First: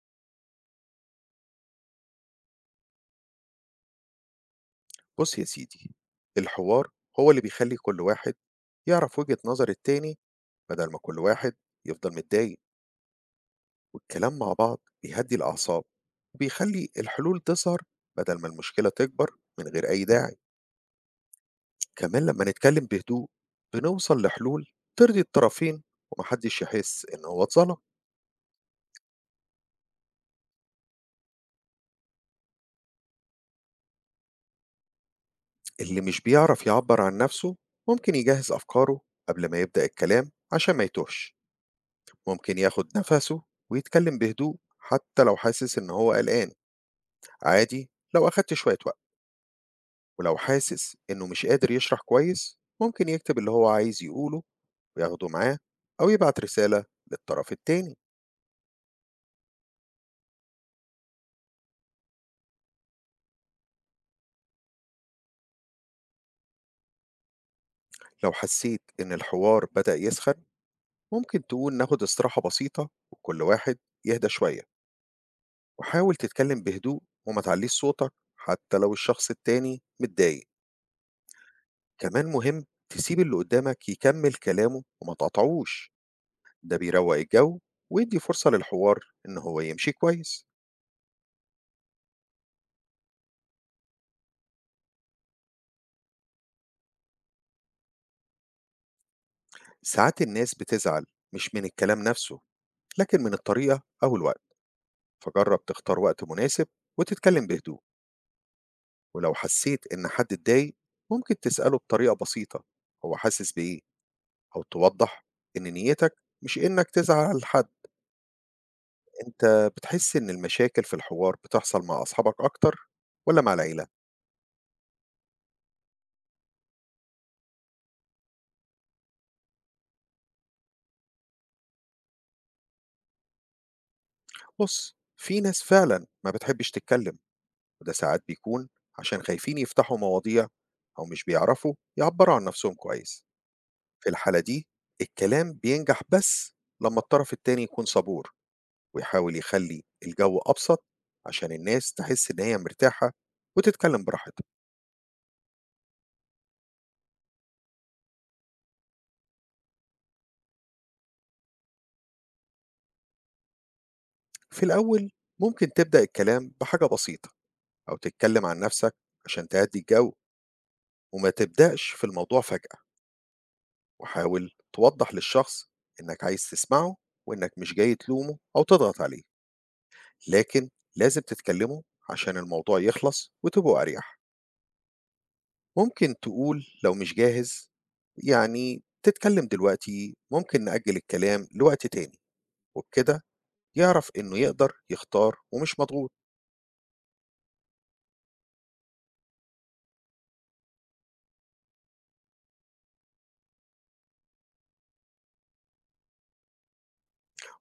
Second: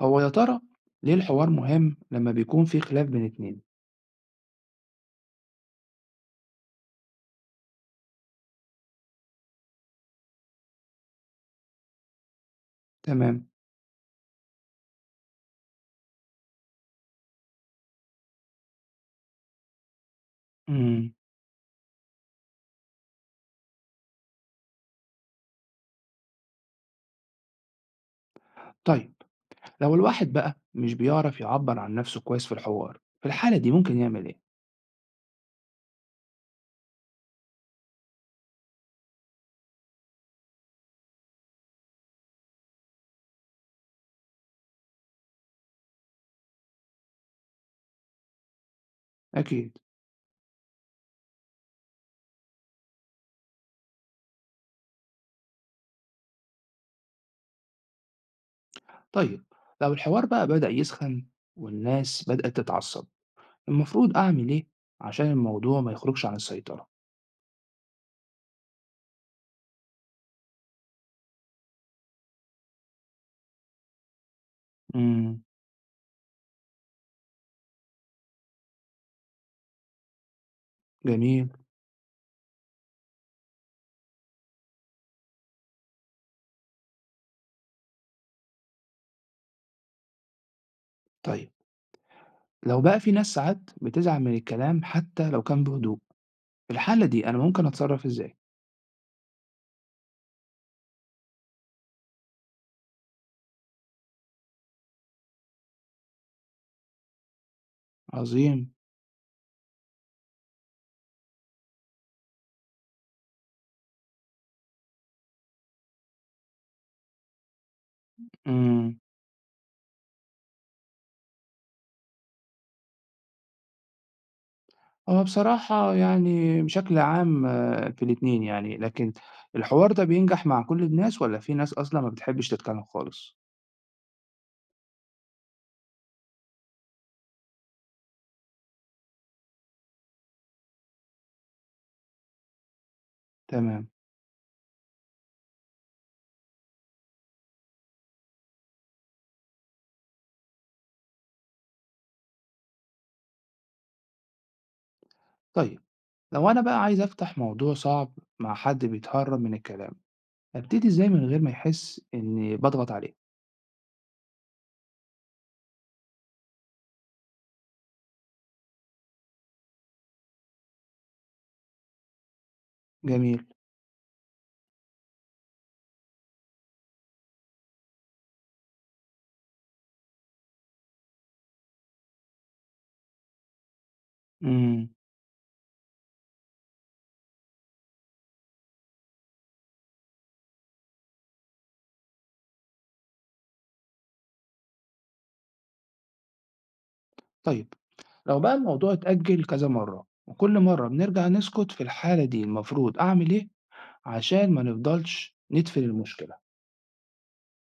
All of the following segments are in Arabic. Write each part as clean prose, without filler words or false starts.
هو يا ترى ليه الحوار مهم لما بيكون في خلاف بين اتنين؟ بُص يا سيدي، الحوار هو اللي بيخلّي كل واحد يعرف وجهة نظر التاني بدل ما كل واحد يفضل متضايق، تمام. والكلام مع بعض بيهدّي الأعصاب، وبيخلّي الحلول تظهر بدل ما المشكلة تكبر من غير أي داعي. امم كمان لمّا نتكلم بهدوء بنوصل لحلول ترضي الطرفين وما حدّش يحس إن هو اتظلم. طيب، لو الواحد بقى مش بيعرف يعبر عن نفسه كويس في الحوار في الحالة دي ممكن يعمل ايه؟ اللي مش بيعرف يعبّر عن نَفْسه ممكن يجهّز أفكاره قبل ما يبدأ الكلام عشان ما يتوهش. ممكن ياخد نفسه ويتكلم بهدوء حتى لو حاسس إن هو قلقان، عادي لو أخدت شوية وقت. أكيد. ولو حاسس إنه مش قادر يشرح كويس ممكن يكتب اللي هو عايز يقوله وياخده معاه، أو يبعت رسالة للطرف التاني. طيب، لو الحوار بقى بدأ يسخن والناس بدأت تتعصب المفروض أعمل ايه عشان الموضوع ما يخرجش عن السيطرة؟ لو حسيت إن الحوار بدأ يسخن ممكن تقول ناخد استراحة بسيطة وكل واحد يهدى شوية، امم. وحاول تتكلم بهدوء وما تعليش صوتك حتى لو الشخص التاني متضايق. جميل. كمان مهم تسيب اللي قدامك يكمل كلامه وما تقطعوش، ده بيروّق الجو ويدّي فرصة للحوار إن هو يمشي كويس. طيب، لو بقى في ناس ساعات بتزعل من الكلام حتى لو كان بهدوء في الحالة دي أنا ممكن أتصرف ازاي؟ ساعات الناس بتزعل مش من الكلام نفسه، لكن من الطريقة أو الوقت، فجرّب تختار وقت مناسب وتتكلم بهدوء، عظيم. ولو حسيت إن حد اتضايق ممكن تسأله بطريقة بسيطة هو حاسس بإيه، أو توضّح إن نيتك مش إنك تزعل على حد. امم. أنت بتحس إن المشاكل في الحوار بتحصل مع أصحابك أكتر والّا مع العيلة؟ هو بصراحة بشكل عام آه، في الاتنين، لكن الحوار ده بينجح مع كل الناس والّا في ناس أصلًا ما بتحبش تتكلم خالص؟ بُص، في ناس فعلًا ما بتحبش تتكلم. وده ساعات بيكون عشان خايفين يفتحوا مواضيع أو مش بيعرفوا يعبروا عن نفسهم كويس. تمام. في الحالة دي الكلام بينجح بس لما الطرف التاني يكون صبور ويحاول يخلي الجو أبسط عشان الناس تحس إن هي مرتاحة وتتكلم براحتها. طيب، لو أنا بقى عايز أفتح موضوع صعب مع حد بيتهرب من الكلام، أبتدي إزاي من غير ما يحس إني باضغط عليه؟ في الأول ممكن تبدأ الكلام بحاجة بسيطة أو تتكلم عن نفسك عشان تهدي الجو وما تبدأش في الموضوع فجأة. جميل. وحاول توضح للشخص إنك عايز تسمعه وإنك مش جاي تلومه أو تضغط عليه، لكن لازم تتكلموا عشان الموضوع يخلص وتبقوا أريح. إمم. ممكن تقول لو مش جاهز يعني تتكلم دلوقتي ممكن نأجل الكلام لوقت تاني، وبكده يعرف إنه يقدر يختار ومش مضغوط. طيب، لو بقى الموضوع اتأجل كذا مرة وكل مرة بنرجع نسكت في الحالة دي، المفروض أعمل إيه عشان ما نفضلش ندفن المشكلة؟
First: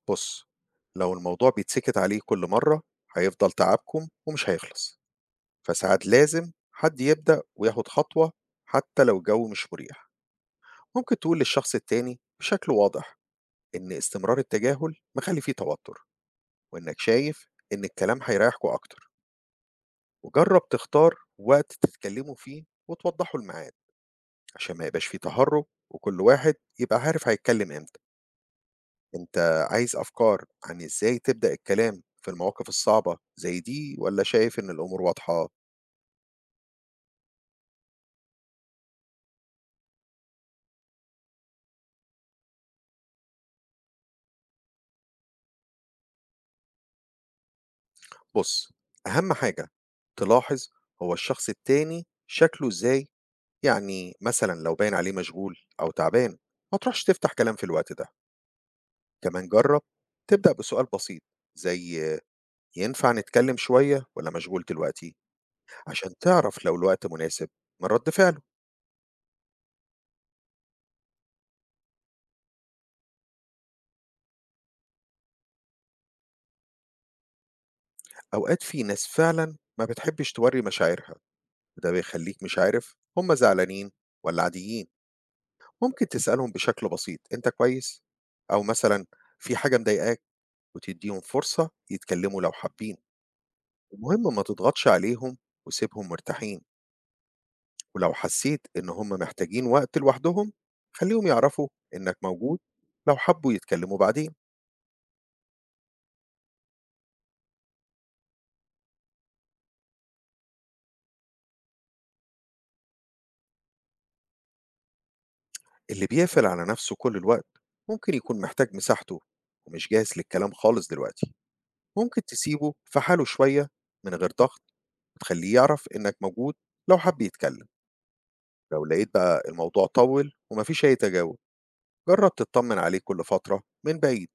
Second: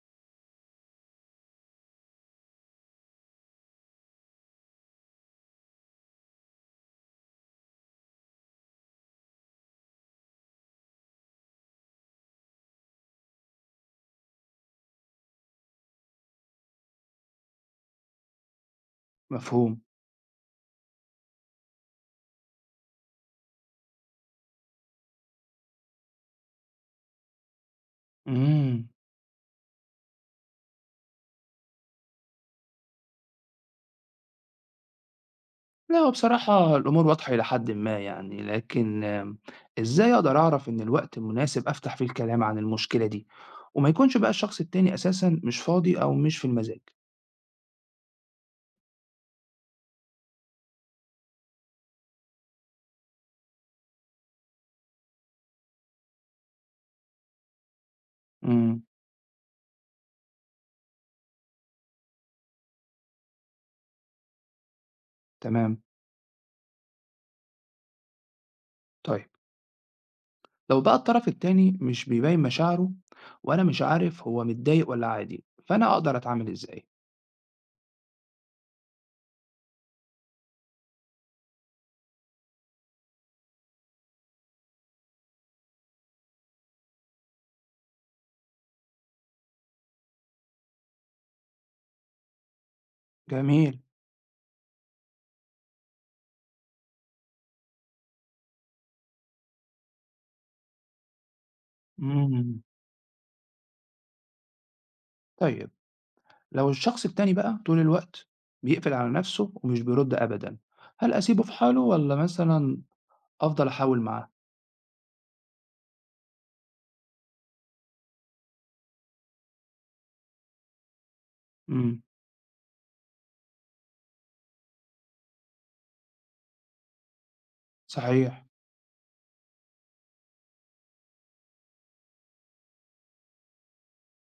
بص، لو الموضوع بيتسكت عليه كل مرة هيفضل تعبكم ومش هيخلص، فساعات لازم حد يبدأ وياخد خطوة حتى لو الجو مش مريح. ممكن تقول للشخص التاني بشكل واضح إن استمرار التجاهل مخلي فيه توتر، وإنك شايف إن الكلام هيريحكم أكتر. مفهوم. وجرب تختار وقت تتكلموا فيه وتوضحوا الميعاد عشان ما يبقاش فيه تهرب وكل واحد يبقى عارف هيتكلم امتى. إمم. انت عايز أفكار عن إزاي تبدأ الكلام في المواقف الصعبة زي دي ولا شايف إن الأمور واضحة؟ لأ، هو بصراحة الأمور واضحة إلى حدٍ ما، لكن إزاي أقدر أعرف إن الوقت المناسب أفتح فيه الكلام عن المشكلة دي، وما يكونش بقى الشخص التاني أساسًا مش فاضي أو مش في المزاج؟ بص، أهم حاجة تلاحظ هو الشخص التاني شكله إزاي، يعني مثلا لو باين عليه مشغول أو تعبان ما تروحش تفتح كلام في الوقت ده. إمم. كمان جرب تبدأ بسؤال بسيط زي ينفع نتكلم شوية ولا مشغول دلوقتي؟ تمام. عشان تعرف لو الوقت مناسب من رد فعله. طيب، لو بقى الطرف التاني مش بيبين مشاعره وأنا مش عارف هو متضايق والّا عادي، فأنا أقدر أتعامل إزاي؟ أوقات في ناس فعلا ما بتحبش توري مشاعرها وده بيخليك مش عارف هم زعلانين ولا عاديين. ممكن تسألهم بشكل بسيط أنت كويس؟ أو مثلا في حاجة مضايقاك، وتديهم فرصة يتكلموا لو حابين. جميل. المهم ما تضغطش عليهم وسيبهم مرتاحين، ولو حسيت إن هم محتاجين وقت لوحدهم خليهم يعرفوا إنك موجود إمم. لو حبوا يتكلموا بعدين. طيب، لو الشخص التاني بقى طول الوقت بيقفل على نفسه ومش بيرد أبدًا، هل أسيبه في حاله والّا مثلًا أفضل أحاول معاه؟ اللي بيقفل على نفسه كل الوقت ممكن يكون محتاج مساحته ومش جاهز للكلام خالص دلوقتي. إمم. ممكن تسيبه في حاله شوية من غير ضغط وتخليه يعرف إنك موجود لو حب يتكلم. صحيح. لو لقيت بقى الموضوع طول ومفيش أي تجاوب، جرب تطمن عليه كل فترة من بعيد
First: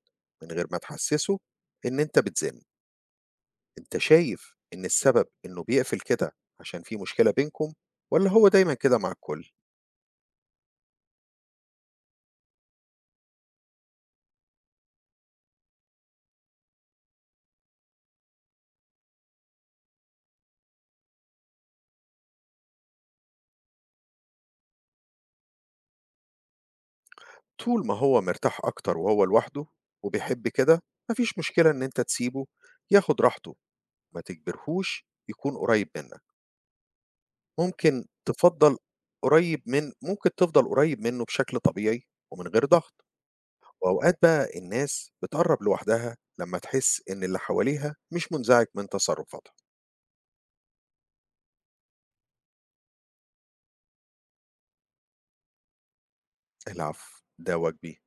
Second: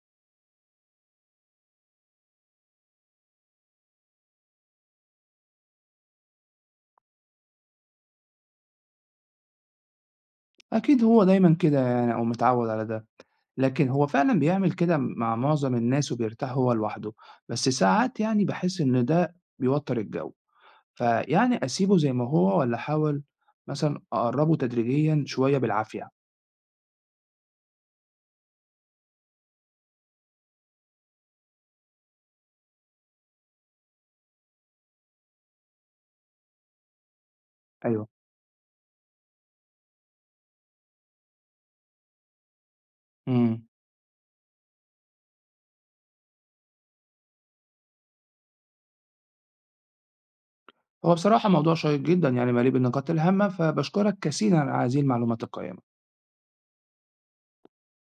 من غير ما تحسسه إن أنت بتزن. أنت شايف إن السبب إنه بيقفل كده عشان في مشكلة بينكم ولا هو دايما كده مع الكل؟ أكيد هو دايمًا كده، أو متعوّد على ده. لكن هو فعلًا بيعمل كده مع معظم الناس وبيرتاح هو لوحده، بس ساعات باحس إن ده بيوتّر الجَو. فيعني أسيبه زي ما هو والّا أحاول مثلًا أقرّبه تدريجيًا شوية بالعافية؟ طول ما هو مرتاح أكتر وهو لوحده وبيحب كده مفيش مشكلة إن أنت تسيبه ياخد راحته، ما تجبرهوش يكون قريب منك. ممكن أيوه. تفضل قريب منه بشكل طبيعي ومن غير ضغط. إمم. وأوقات بقى الناس بتقرب لوحدها لما تحس إن اللي حواليها مش منزعج من تصرفاتها. هو بصراحة موضوع شيّق جدًا، مليء بالنقاط الهامة، فباشكرك كثيرًا على هذه المعلومات القيّمة. العفو، ده واجبي.